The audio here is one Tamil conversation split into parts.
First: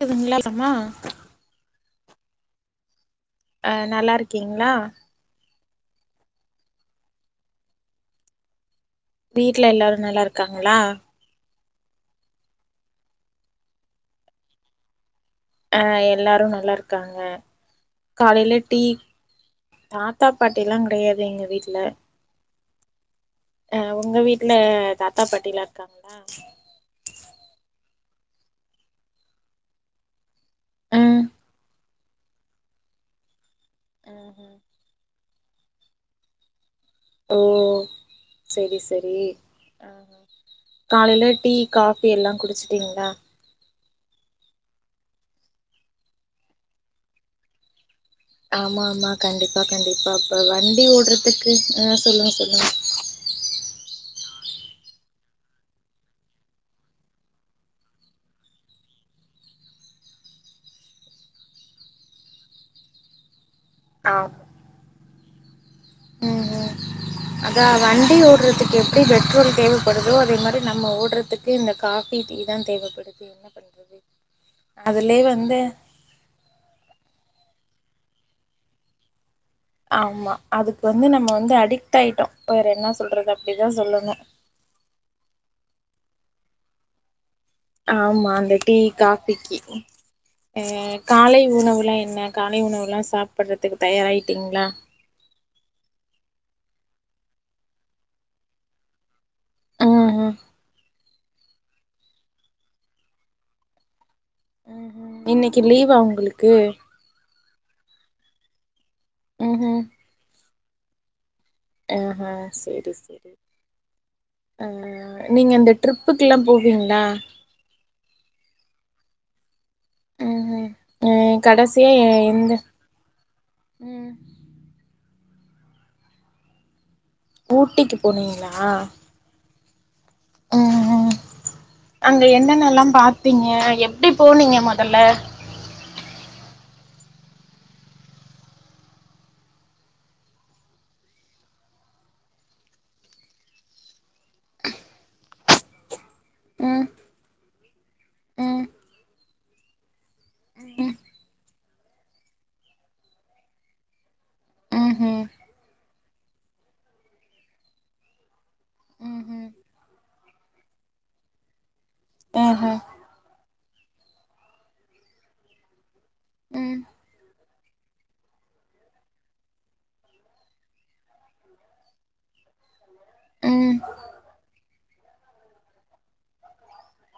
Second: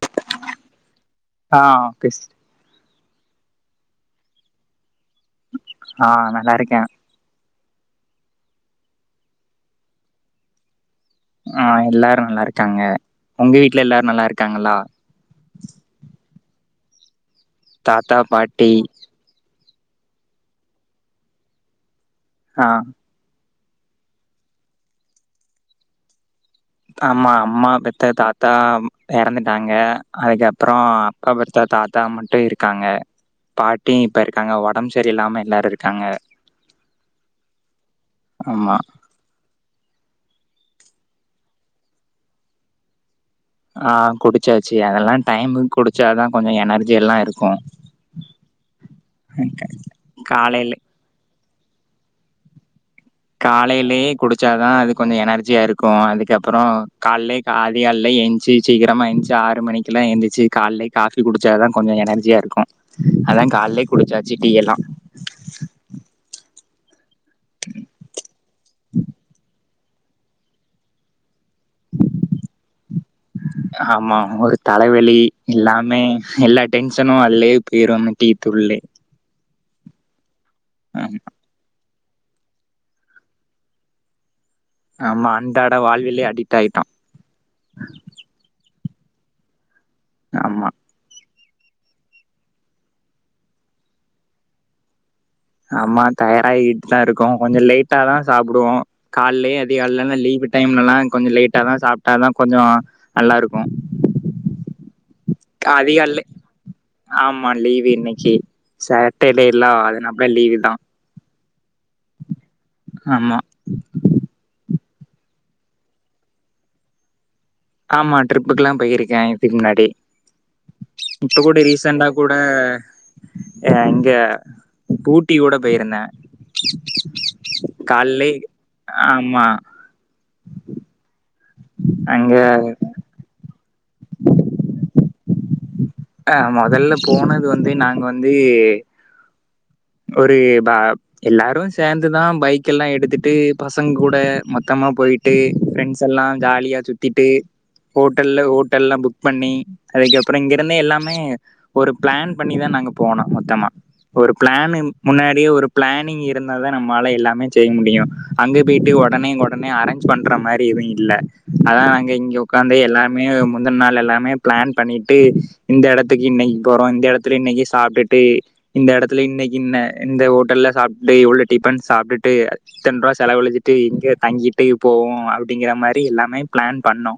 தெரியும்ல சம்பள ஆ பேசிட்ட அ நல்லா இருக்கீங்ளா ஆ நல்லாருக்கே வீட்ல எல்லாரு நல்லாருக்காங்களா ஆ எல்லாரு நல்லாருக்காங்க உங்க வீட்ல எல்லாரு நல்லாருக்காங்களா அ எல்லாரு நல்லாருக்காங்க தாத்தா காலைல பாட்டி டீ தாத்தா பாட்டில்லா கெடையாது எங்க வீட்ல ஆ அ உங்க வீட்ல தாத்தா பாட்டிலா இருக்காங்ளா ஆமா அம்மாவ பெத்த தாத்தா இறந்துட்டாங்க அதுக்கப்பற ம் அப்பா பெத்த தாத்தா மட்டு இருக்காங்க பாட்டியு இப்ப ம்ஹும் இருக்காங்க உடம்பு சரி இல்லாம எல்லாரு இருக்காங்க ஓ ஆமா செரி செரி ஆ காலைல டீ காஃபி எல்லா குடிச்சிடீங்ளா ஆ குடிச்சாச்சி அதெல்லா டைமுக்கு குடிச்சாதா கொஞ்சோ எனர்ஜி எல்லா இருக்கு ஆமா ஆமா கண்டிப்பா கண்டிப்பா அப்ப காலைல வண்டி ஓடுறதுக்கு ஆ சொல்லுங்க சொல்லுங்க காலைலே குடிச்சாதா அது கொஞ்சோ எனர்ஜியா இருக்கு அதுக்கப்பறோ கால்லே கா அதிகால்லே எஞ்ச்சி சீக்கிரமா எழ்ந்சி ஆறு மணிக்கெல்லா எந்திச்சி கால்லே காஃபி குடிச்சா தா கொஞ்சோ எனர்ஜியா இருக்கு அதா கால்லே குடிச்சாச்சு ஆமா டீ எல்லா அதா வண்டி ஓடுறதுக்கு எப்டி பெட்ரோல் தேவப்படுதோ அதே மாரி நம்ம ஓடுறதுக் க்கு இந்த காஃபி டீ தா தேவப்படு ஆமா ஒரு தலைவெலி வந்து எல்லாமே எல்லா டென்ஷனு அல்லையே போய்ரு அந்த டீத்துள்ளே ஆமா அதுக்கு வந்து நம்ம வந்து அடிக்ட் ஆய்ட்டோ வேற என்ன சொல்றது அப்டி தா சொல்லணு ஆமா அண்டாட வாழ்விலே அடிட் ஆய்ட்டோ ஆமா அந்த டீ காஃபிக்கி அ ஆமா. காலை உணவுலா என்ன காலை உணவுலா சாப்பிட்றதுக்கு தயாராயிட்டீங்ளா ஆமா தயாராகிட்டு தா இருக்கோ கொஞ்சோ லேட்டா தா சாப்டுவோ கால்லே அதிகால்லலா ம்ஹ்ம். லீவு டைம்லலா‌ கொஞ்சோ லேட்டா தா சாப் டா தா கொஞ்சோ நல்லா இருக்கு ம் ம் இன்னைக்கு லீவா உங்களுக்கு ஆமா லீவு இன்னைக்கி சட்டடேலா ம்ஹ்ம். அதுனப்புல லீவு தா அ அ சேரி சேரி ஆமா அ நீங்க இந்த ட்ரிப்புக்குல்லா போவீங்களா ஆமா ட்ரிப்புக்குல்லா போயிருக்க இதுக்கு முன்னாடி ம் ம் இப்ப கூட கடைசியா ரீசென்டா கூட எந்த அ இங்க ம் ஊட்டி கூட போய்ருந்த ஊட்டிக்கு கால்லே போனீங்களா ஆமா ம் ம் அங்க என்னென்னல்லா பாத்தீங்க எப்டி போனீங்க மொதல்ல அ மொதல்ல போனது வந்து நாங்க வந்து ஒரு பா எல்லாரு சந்துதா பைக் எல்லா எடுத்துட்டு பசங்க கூட மொத்தமா போய் ட்டு ஃப்ரண்ட்ஸ் எல்லா ஜாலியா ம் சுத்திட்டு ஹோட்டல்ல ம் ஹோட்டல்லா புக் பண்ணி அதுக்கப்புறோ இங்க ஒடனே ம் எல்லாமே ஒரு ப்ளன் பண்ணிதா நாங்க போனோ மொத்தமா ஒரு ப்ளனிங் முன்னாடியே ஒரு ப்ளனிங் ம்ஹும் முன்னாடியே ஒரு ப்ளனிங் இருந்தா தா நம்மால எல்லாமே செய்ய முடியு அங்க பேட்டு ஒடனே ம்ஹும் ஒடனே அரேஞ்ச் பண்ற மாரி எது இல்ல அதா இங்க ஆஹா உக்காந்து எல்லாமே முந்தன்நாள் எல்லாமே ப்ளன் பண்ணிட்டு இந்த எடத்துக்கு இன்னைக்கு ம் போறோ இந்த எடத்துல இன்னைக்கு சாப்ட்டுட்டு இந்த எடத்துல இன்னைக்கு இன்ன இந்த ஹோட்டல்ல சாப் டே இவ்வள டிபன் சாப்டுட்டு இத்தன் ரூபா செலவழிச்சிட்டு ம் இங்க தங்கிட்டு போவோ அப்டிங்கிற மாரி எல்லாமே ப்ளன் பண்ணோ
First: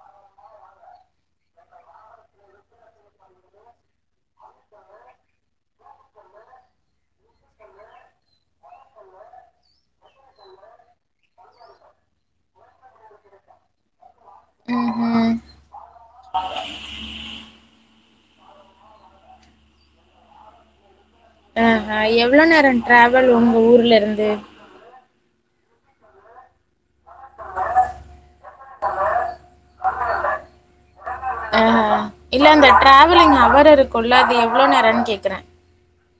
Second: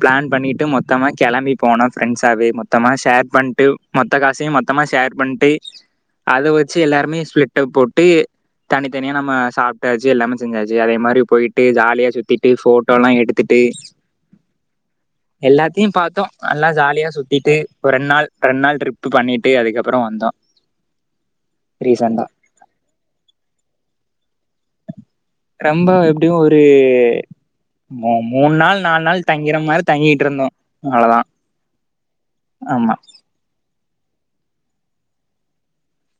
ப்ளன் பண்ணிட்டு மொத்தமா கெளம்பி போனோ ப்ரெண்ட்ஸ் வே மொத்தமா ஷர் பண்ட்டு மொத்த காசையு மொத்தமா ஷர் பண்ட்டு அத வச்சு எல்லாருமே ஸ்வெட்ட போட்டு தனித்தனியா நம்ம சாப்ட்டாச்சு எல்லாமே செஞ்சாச்சு அதே மாரி போய்ட்டு ஜாலியா சுத்திட்டு ஃபோட்டோல்லா எடுத்துட்டு ம்ஹும் எல்லாத்தையு பாத்தோ நல்லா ஜாலியா சுத்திட்டு ஒரு ரெண்டு நாள் ரெண்டு நாள் ட்ரிப்பு பண்ணிட்டு அதுக்கப்புறோ வந்தோ ஆ‌ஆ ரீசண்டா எவ்வளோ நேரோ டிராவல் உங்க ஊர்ல இருந்து ரொம்ப எப்டியு ஒரு மூணு நாள் நாலு நாள் தங்கிற மாரி தங்கிட்டு இருந்தோ அவ்ளோதா ஆ இல்ல அந்த டிராவலிங் அவர் இருக்குமல்ல அது எவ்வளோ நேரோனு கேக்குற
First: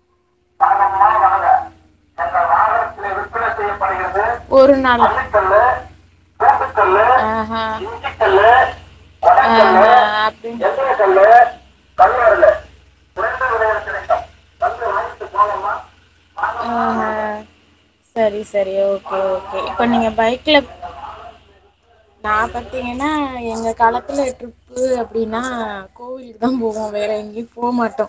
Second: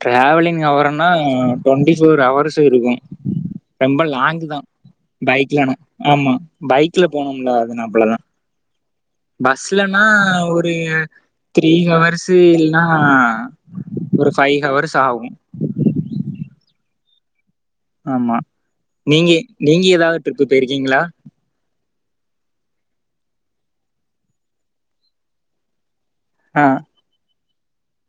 டிராவலிங் அவரனா டுவெண்ட்டி ஃபோர் எங்கள் ஹவர்ஸ் இருக்கு வாகனத்திலே விற்பனை ரொம்ப செய்யப்படுகிறது லாங்கு தா ஒரு நாள் மல்லிக்கல்லு பைக்லன ஆமா பைக்ல பூட்டுக்கல்லு போனுடா ஆஹா அது ந அவ்ளோதா இஞ்சிக்கல்லு கொடைக்கல்லு பஸ்லனா ஆஹா, அப்படின்னு ஒரு எந்திரக்கல்லு கி டீ ஹவர்ஸ்ஸு கல்லூரில் இல்ன்னா குறைந்த விலையில் கிடைக்கும் ஃபை கல்லு ஹவர்ஸ் ஆகு [inaudible] ஆமா சரி சரி ஓகே நீங்க ஓகே இப்ப நீங்க ஏதாவது ட்ரிப்பு பைக்ல போயிருக்கீங்களா நா பாத்தீங்கன்னா எங்க காலத்துல ட்ரிப்பு அப்டின்னா கோவில் தா ஆ போவோ வேற எங்கேயு போ மாட்டோ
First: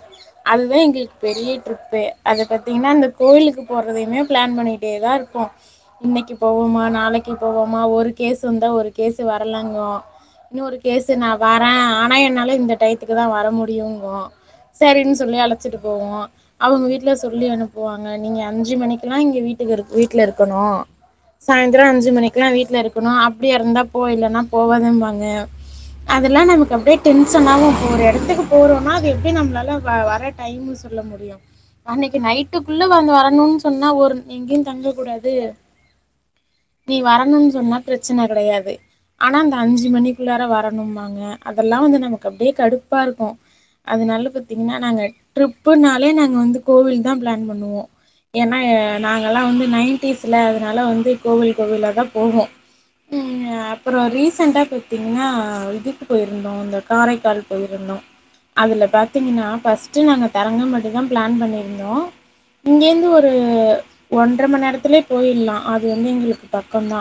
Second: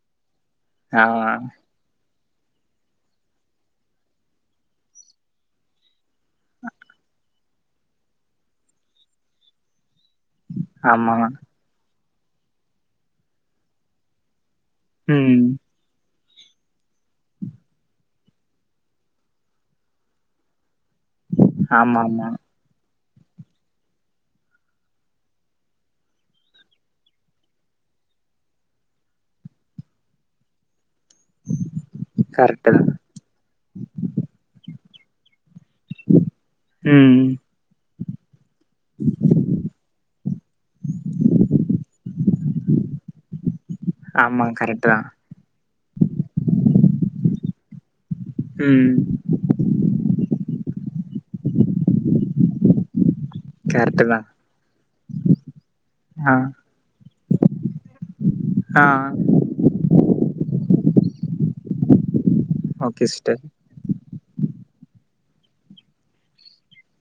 அதுதா ஆ எங்களுக்கு பெரிய ட்ரிப்பே அத பாத்தீங்கன்னா அந்த கோவிலுக்கு போறதையுமே பிளான் பண்ணிட்டே தா இருப்போ இன்னைக்கு போவோமா நாளைக்கு போவோமா ஒரு கேஸ் வந்தா ஒரு கேசு வரலங்கு இன்னொரு கேசு ஆமா நா வ வே ஆனா என்னால இந்த டயத்துக்கு தா வர முடியுங்கு சரின்னு சொல்லி ம் அழைச்சிட்டு போவோ அவுங்க வீட்ல சொல்லி அனுப்புவாங்க நீங்க அஞ்சு மணிக்குல்லா இங்க வீட்டுக்கு வீட்ல இருக்கணு சாய்ந்திரோ ஆமா அஞ்சு ஆமா மணிக்குல்லா வீட்ல இருக்கணு அப்டியா இருந்தா போ இல்லன்னா போவாதம்பாங்க அதெல்லா நமக்கு அப்டியே டென்ஷனாகு இப்ப ஒரு இடத்துக்கு போறோன்னா அது எப்டி நம்பளால வ வர டைமு சொல்ல முடியு அன்னைக்கு கரெக்ட் தா நைட்டுக்குள்ள வந்து வரணுன்னு சொன்னா ஒரு எங்கேயு தங்க கூடாது நீ ம் வரணுன்னு சொன்னா பிரச்சன கடையாது ஆனா அந்த அஞ்சு மணிக்குள்ளார வரணும்பாங்க அதெல்லா வந்து நமக்கு அப்டியே கடுப்பா இருக்கு அதனால ஆமா பாத்தீங்கன்னா கரெக்ட் தா நாங்க ட்ரிப்புனாலே நாங்க வந்து கோவில் தா பிளான் பண்ணுவோ ஏன்னா ம் நாங்கல்லா வந்து நைன்டிஸ்ல அதனால வந்து கோவில் கோவிலா தா போவோ ம் அப்புறோ கரெக்ட் தா ரீசெண்டா பாத்தீங்கன்னா இதுக்கு ஆ போயிருந்தோ இந்த காரைக்கால் போயிருந்தோ அதுல ஆ பாத்தீங்கன்னா பஸ் ட்டு நாங்க தரங்கம்பட்டி தா பிளான் பண்ணியிருந்தோ ஓகே இங்கேந்து ஒரு சிஸ்டர் ஒன்ற மண் நேரத்துலே போயிடலா அது வந்து எங்களுக்கு பக்கோந்தா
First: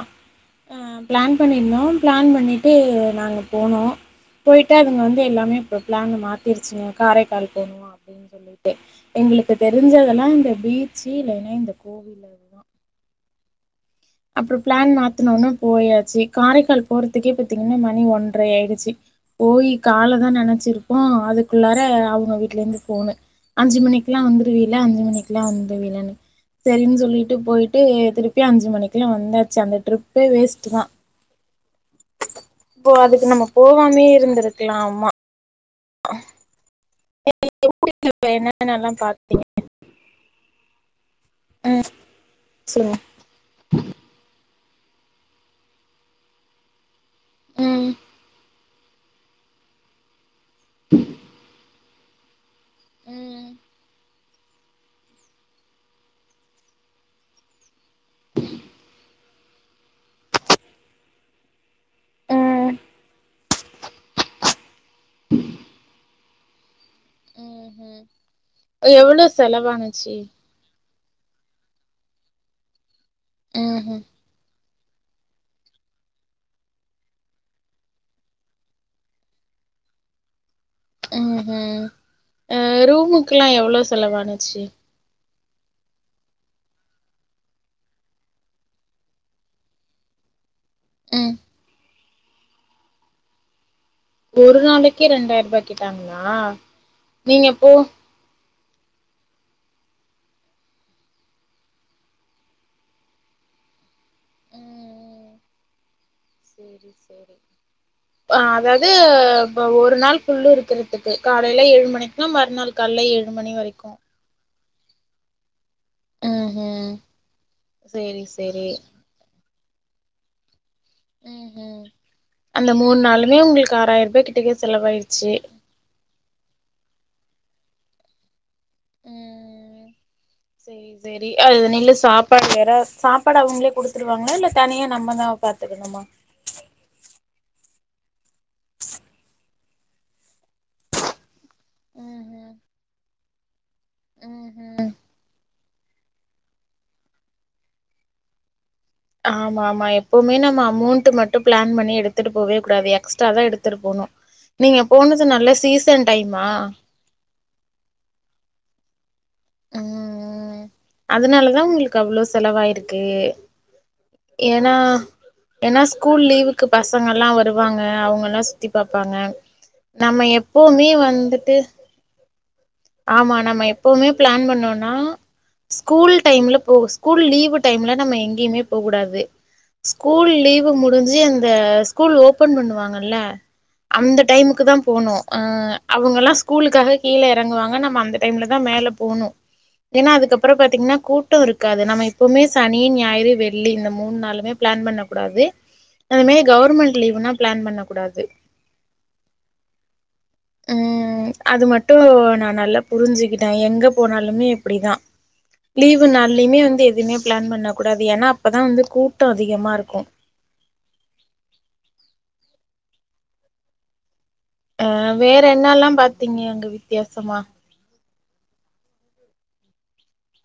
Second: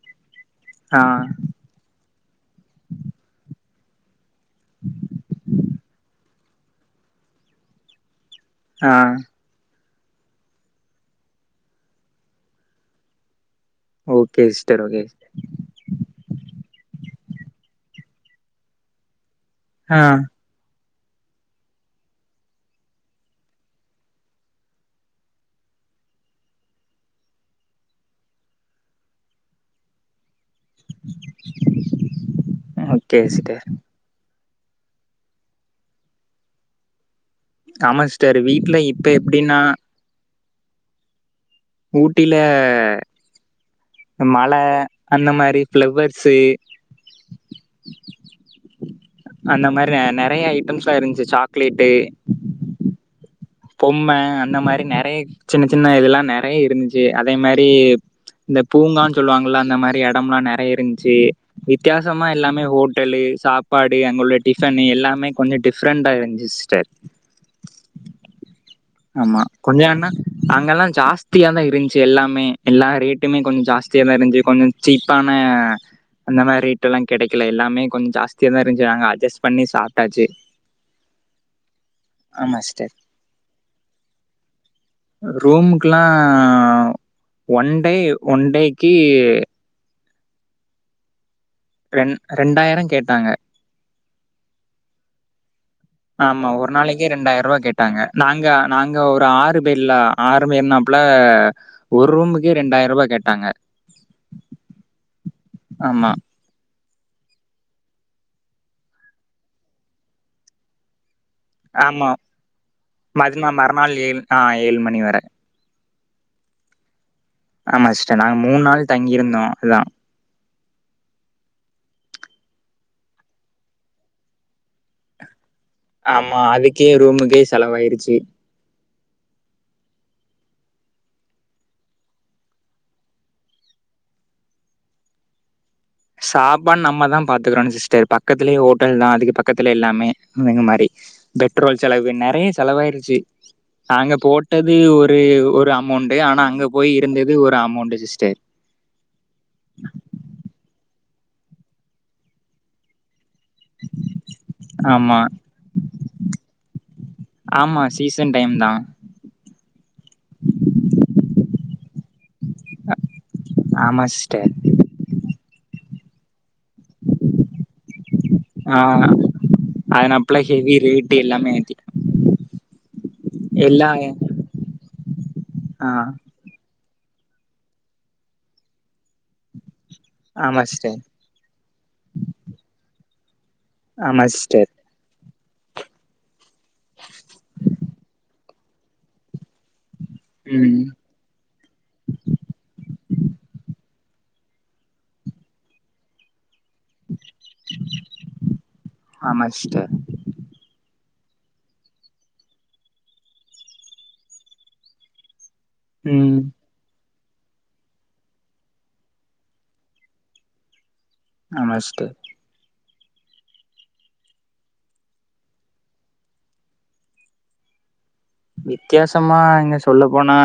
அ ஆ பிளான் பண்ணியிருந்தோ பிளான் பண்ணிட்டு நாங்க போனோ போயிட்டு அதுங்க வந்து எல்லாமே இப்ப பிளான மாத்திருச்சுங்க காரைக்கால் போனுமா அப்டின்னு சொல்லிட் டு ஆ எங்களுக்கு தெரிஞ்சதெல்லா இந்த பீச்சு இல்லைன்னா இந்த கோவில்லு ஓகே அப்புறோ சிஸ்டர் பிளான் ஓகே மாத்தனோன போயாச்சு காரைக்கால் போறதுக்கே பாத்தீங்கன்னா மணி ஒன்றை ஆயிடுச்சு போய் ஆ கால தா நனைச்சிருக்கோ அதுக்குள்ளார அவுங்க வீட்ல இருந்து ஃபோனு அஞ்சு மணிக்குல்லா வந்துரு வீல அஞ்சு மணிக்கக்குல்லா வந்து வீலன்னு சரின்னு சொல்லிட்டு போயிட்டு திருப்பி அஞ்சு மணிக்கக்குல வந்தாச்சு அந்த ட்ரிப்பே வேஸ்ட் டு தா இப்போ ஓகே அதுக்கு நம்ம சிஸ்டர் போவாமே இருந்திருக்கலா ஆமா ஆமா [unintelligible] சிஸ்டர் வீட்ல என்னன்னல்லா இப்ப பாத்தீங்க எப்டின்னா ஊட்டில சொல்லுங்க மல அந்த மாரி ஃபிளவர்ஸு ம் அந்த மாரி நறைய ஐட்டம்ஸ்ல்லா இருந்துச்சு சாக்லேட்டு ம் பொம்ம அந்த மாரி நெறைய சின்ன சின்ன இதெல்லா நெறைய இருந்துச்சு அதே மாரி இந்த பூங்கான்னு சொல்லுவாங்கல்ல அந்த மாரி எடம்ல்லா நெறைய இருந்துச்சு வித்தியாசமா எல்லாமே ஹோட்டலு சாப் பாடு அங்க உள்ள டிஃபன் எல்லாமே கொஞ்சோ டிஃப்ரெண்டா இருந்துச்சி சிஸ்டர் ம் ம் எவ்ளோ செலவானுச்சு அங்கல்லா ஜாஸ்தியா தா இருந்துச்சு எல்லாமே எல்லா ரேட்டுமே கொஞ்சோ ம்ஹும் ஜாஸ்தியா தா இருந்துச்சு கொஞ்சோ சீப்பான அந்த மாரி ஐட்டம்ல்லா கெடைக்கல எல்லாமே கொஞ்சோ ஜாஷ்தியாதா இருந்துச்சு நாங்க அஜஸ்ட் பண்ணி சாப்ட்டாச்சு ம் ஹூ ஆமா சிஸ்டர் ரூமுக்ககெல்லா எவ்ளோ செலவானுச்சு ரூமுகுல்லா ஒன் டே ஒன் டேக்கி ம் ரெண் ரெண்டாயிரோ கேட்டாங்க ஒரு நாளைக்கே ரெண்டாயிர ரூபா கேட்டாங்களா ஆமா ஒரு நாளைக்கு நீங்க ரெண்டாயிரூவா போ கேட்டாங்க நாங்க நாங்க ஒரு ஆறு பேர்ல ஆறு பேர்னாப்புல ஒரு ரூமுக்கே ரெண்டாயிர ரூபா கேட்டாங்க ம் ம் ஆமா சேரி சேரி ஆ அதாவது இப்ப ஒரு நாள் ஃபுல்லு இருக்குறது க்கு காலேல ஏழு ஆமா மணிக்குன்னா மறுநாள் காலேல ஏழு மதினா மணி வரைக்கு மறுநாள் ஏழு ஆ ஏழு மணி வர ம் ம் ஆமா சிஸ்டர் நாங்க மூணு நாள் தங்கியிருந்தோ எல்லா ம் ம் அந்த மூணு நாளுமே உங்களுக்கு ஆறாயிரரூபா கிட்டக்க செலவாயிருச்சு ஆமா அதுக்கே ரூமுக்கே செலவாயிருச்சி சேரி சேரி அதுனில்ல சாப்பாடு வேற சாப்பாடு அவங்களே குடுத்துருவாங்களா இல்ல தனியா நம்மதா பாத்துக் என்னம்மா சாப்பாடு நம்மதா பாத்துக்கிறனு சிஸ்டர் பக்கத்துலயே ஹோட்டல் தா அதுக்கு பக்கத்துல எல்லாமே இங்க மாரி பெட்ரோல் செலவு ம் நெறையா ம் செலவாயிருச்சி நாங்க ம் போட்டது ம் ஒரு அமௌண்ட் ஆனா அங்க போய் இருந்தது ஒரு அமௌண்டு சிஸ்டர் ஆமா ஆமா எப்பவுமே நம்ம அமௌண்ட் மட்டு பிளான் பண்ணி எடுத்துட்டு போவே கூடாது எக்ஸ்ட்ரா தா எடுத் துட்டு போனு நீங்க ஆமா போனது நல்ல சீசன் டைமா ஆமா சீசன் டைம் தா ம் ம் அதனாலதா உங்களுக்கு அவ்ளோ செலவாயிருக்கு ஆமா சிஸ்டர் ஏன்னா ஏன்னா ஸ்கூல் லீவுக்கு பசங்கல்லா வருவாங்க அவங்கல்லா சுத்தி ஆ பாப்பாங்க நம்ம அதனாப்ல ஹெவி எப்பவுமே ரேட்டு எல்லாமே வந்துட்டு ஏத்தி ஆமா நம்ம எல்லா எப்பவுமே பிளான் பண்ணோன்னா ஆ ஸ்கூல் டைம்ல போக ஸ்கூல் லீவு டைம்ல நம்ம எங்கயுமே போக்கூடாது ஸ்கூல் ஆமா லீவு சிஸ்டர் முடிஞ்சி அந்த ஸ்கூல் ஓப்பன் பண்ணுவாங்கல்ல அந்த ஆமா டைமுக்கு சிஸ்டர் தா போணு ஆ அவங்கல்லா ஸ்கூலுக்காக கீழ எறங்குவாங்க நம்ம அந்த டைம்ல தா மேல போனு ஏன்னா அதுக்கப்பறோ ம் பாத்தீங்ன்னா கூட் டோ இருக்காது நம்ம எப்பவுமே சனி ஞாயிறு வெள்ளி இந்த மூன்நாளுமே பிளான் பண்ண கூடாது அது மாரி கவர்மெண்ட் லீவ்னா பிளான் பண்ண கூடாது ஆமா சிஸ்டர் ம் அது மட்டு நா நல்லா புரிஞ்சுக்கிட்ட எங்க போனாலுமே இப்டி தா லீவு ம் நாள்ளைமே வந்து எதுமே பிளான் பண்ண கூடாது ஏன்னா அப்பதா வந்து கூட்ட அதிகமா இருக்கு ஆமா சிஸ்டர் ஆ வேற என்னல்லா பாத்தீங்க அங்க வித்தியாசமா வித்தியாசமா இங்க சொல்ல போனா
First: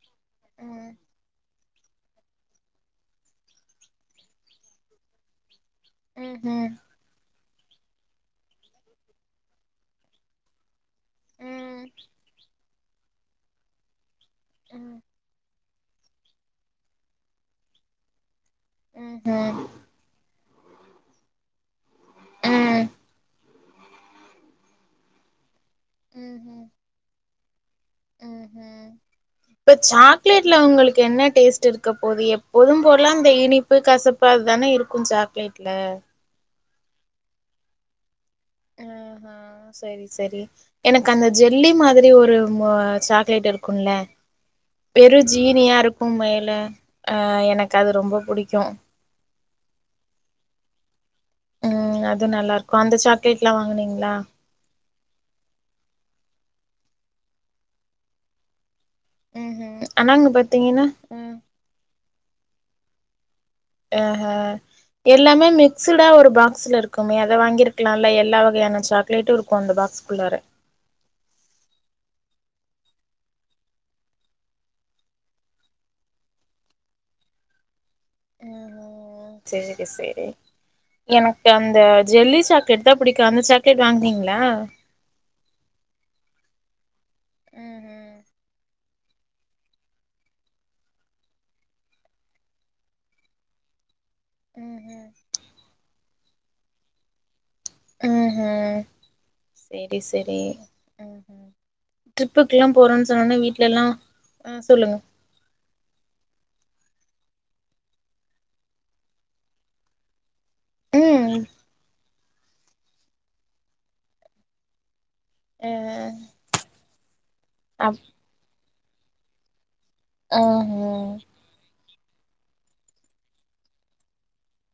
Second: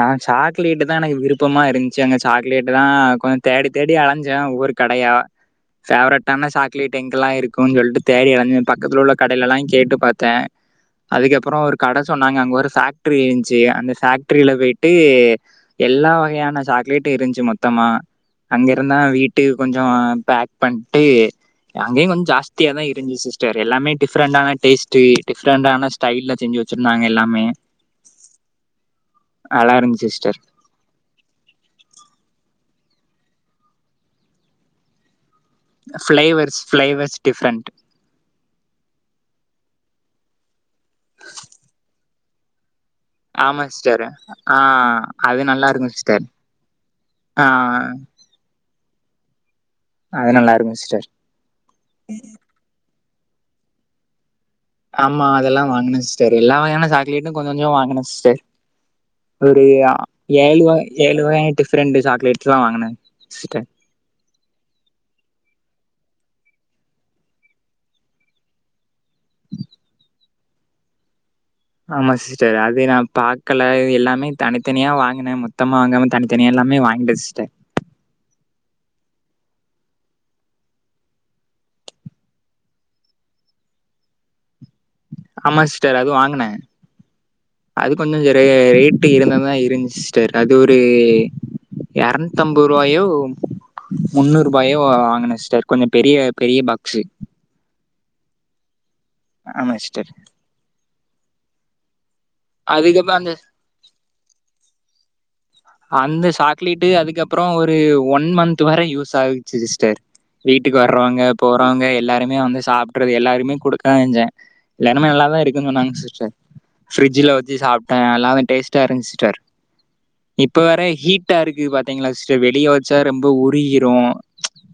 நா சாக்லேட் ம் தா எனக்கு விருப் ப்பமா இருந்ச்சு அங்க சாக்லேட்டு தா கொஞ்ச தேடி தேடி அலஞ்ச ஒவ்வொரு கடையா ஃபேவரட்டான ம்ஹும் சாக்லேட் எங்கெல்லா இருக்குன்னு சொல்ட்டு தேடி அலஞ்ச பக்கத்துல உள்ள கடையெல்லா கேட்டு பாத்தே அதுக்கப்றோ ஒரு ம் கட சொன்னாங்க அங்க ஒரு ஃபேக்ட்ரி இந்ச்சு அந்த ஃபேக்ட்ரில போய்ட்டு ம் எல்லா வகையான சாக்லேட்டு இருந்ச்சு மொத்தமா அங்கருந்தா வீட்டுக்கு ம்ஹும் கொஞ்சோ பேக் பண்ணிட்டு அங்கேய கொஞ்சோ ஜாஸ்தியாதா ம் இருந்துச்சு சிஸ்டர் எல்லாமே டிஃப்ரெண்டான டேஸ்ட்டு டிஃப்ரெண்டான ஸ்டைல்ல செஞ்சு வெச்சுருந்தாங்க எல்லாமே ம் ம் நல்லா இப்ப இருந்துச்சு சிஸ்டர் சாக்லேட்ல உங்களுக்கு என்ன டேஸ்ட் இருக் ருக்க போகுது எப்போதும் போலா அந்த இனிப்பு கசப்பு அதுதானே இருக்கு சாக்லேட் ஃப்ளேவர்ஸ் ஃப்ளேவர்ஸ் டிஃப்ரெண்ட் ஆ ஆ சேரி சேரி எனக்கு அந்த ஜெல்லி மாதிரி ஒரு சாக்லேட் ஆமா இருக்கும்ல சிஸ்டர் ஆ வெறு அது நல்லா ஜீனியா இருக்கும் இருக்கு சிஸ்டர் மேல ஆ எனக்கு அது ரொம்ப புடிக்கு அது நல்லா இருக்கு சிஸ்டர் ம் அது நல்லா இருக்கு அந்த சாக்லேட்ல்லா வாங்குனீங்ளா ஆமா அதெல்லா வாங்குன சிஸ்டர் எல்லா வகையான சாக்லேட்டு கொஞ்ச கொஞ்ச வாங்குன சிஸ்டர் ஒரு ம்ஹும் ஆ ஆனா அங்க ஏழு வக பாத்தீங்கன்னா ஏழு ம் வகைய டிஃப்ரெண்ட்டு சாக்லேட்ஸ்ல்லா வாங்குன சிஸ்டர் ஆ ஹா எல்லாமே மிக்ஸுடா ஒரு பாக்ஸ்சுல இருக்குமே அத வாங்கிருக்லால்ல எல்லா வகையான சாக்லேட்டு இருக் கு அந்த பாக்ஸ் குள்ளார ஆமா சிஸ்டர் அது நா பாக்கல எல்லாமே தனித்தனியா வாங்குனே மொத்தமா வாங்காம தனி தனியா எல்லாமே வாங்கிட்ட சிஸ்டர் ம் சேரி சேரி எனக்கு அந்த ஜெல்லி சாக்லெட் தா புடிக்கு அந்த சாக்லெட் வாங்னீங்ளா ஆமா சிஸ்டர் அது வாங்குனே ம்ஹும் அது கொஞ்சோ ரே ரேட்டு இருந்த தா இருந்த சிஸ்டர் அது ஒரு எரநூத்தம்ப ரூவாயோ முன்னூரூபாயோ ம்ஹும் வாங்கின சிஸ்டர் கொஞ்சோ பெரிய பெரிய பாக்சு ம் ம் ஆமா செரி சிஸ்டர் செரி ட்ரிப்புக்கெல்லா போறோன் அதுக்கப்புற அந்த சொன்னோன்ன வீட்லல்லா ஆ சொல்லுங் அந்த சாக்லேட்டு அதுக்கப்றோ ஒரு ஒன் மந்த் வர யூஸ் ஆகுச்சு சிஸ்டர் வீட்டுக்கு வர்றவங்க ம் போறவங்க எல்லாருமே வந்து சாப்ட்றது எல்லாருமே குடுக்கதா செஞ்சே எல்லாருமே நல்லா ல்லா அ இருக்குன்னு சொன்னாங்க சிஸ்டர் பிரிட்ஜ்ல வெச்சு சாப்ட்டே அப் நல்லா டேஸ்டா இருந்துச்சு சிஸ்டர் இப்போ ம் வேற ம் ஹீட்டா இருக்கு பாத்தீங்களா சிஸ்டர் வெளிய வெச்சா ரொம்ப உருகிரு ம்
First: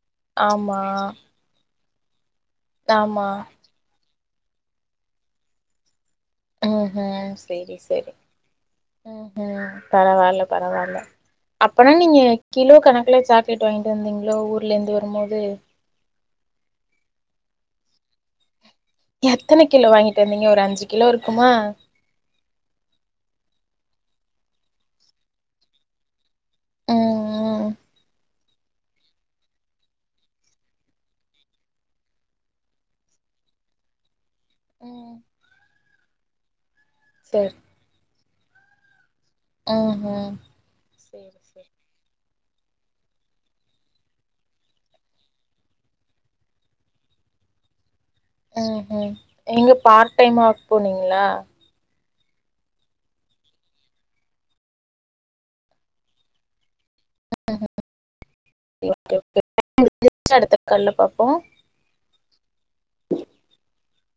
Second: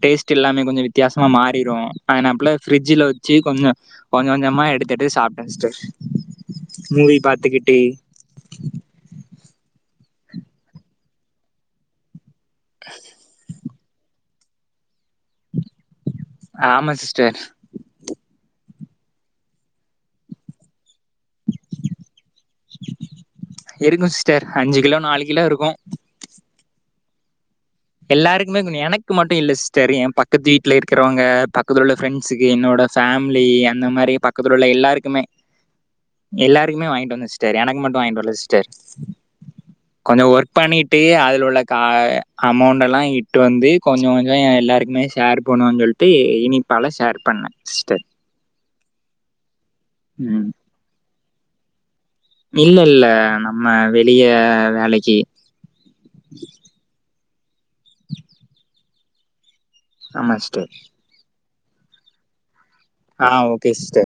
டேஸ்ட் எல்லாமே ஆமா கொஞ்ச வித்தியாசமா மாறிடு அதனாப்புல ஃப்ரிட்ஜ்ல ஆமா வெச்சு கொஞ்சோ கொஞ்ச கொஞ்சமா எடுத்து எடுத்து சாப்ட்டே சிஸ்டர் ம் மூவி ம் சேரி பாத்துக்கிட்டு சேரி ம் ம் பரவால்ல பரவால்ல அப்பனா நீங்க கிலோ கணக்குல சாக்லேட் டங்ட்டு வந்தீங்ளோ ஊர்லேந்து வரும்போது ஆமா சிஸ்டர் எத்தன கிலோ வாங்கிட்டு வந்தீங்க ஒரு அஞ்சு கிலோ இருக்குமா இருக்கு சிஸ்டர் அஞ்சு கிலோ நாலு கிலோ இருக்கு ம் ம் எல்லாருக்குமே கொ எனக்கு மட்டு இல்ல சிஸ்டர் எ பக்கத்து வீட்ல இருக்கிறவங்க பக்கத்துல உள்ள ஃப்ரெண்ட்சுக்கு என்னோட ஃபேமிலி அந்த மாரி பத் க்கத்துல உள்ள ம் எல்லாருக்குமே எல்லாருக்குமே வாங்கிட்டு வந்த செரி சிஸ்டர் எனக்கு மட்டு வாங்கிட்டு வர்ல சிஸ்டர் ம் கொஞ்சோ ம் ஒர்க் பண்ணிட்டு செரி அதுல உள்ள செரி கா அமௌண்டெல்லா இட்டு வந்து கொஞ்சோ கொஞ்சோ எ எல்லாருக்குமே ஷர் பண்ணுவோ சொல்ட்டு இனிப்பால ஷேர் பண்ண சிஸ்டர் ம் ம் எங்க பார்ட் டைம் ம். ஒர்க் போனீங்ளா இல்ல இல்ல நம்ம வெளிய வேலைக்கி ம் ம் ஓகே ஓகே ஆமா முடிஞ்சா அடுத்த சிஸ்டர். கால்ல பாப்போ ஆ ஓகே சிஷ்டர்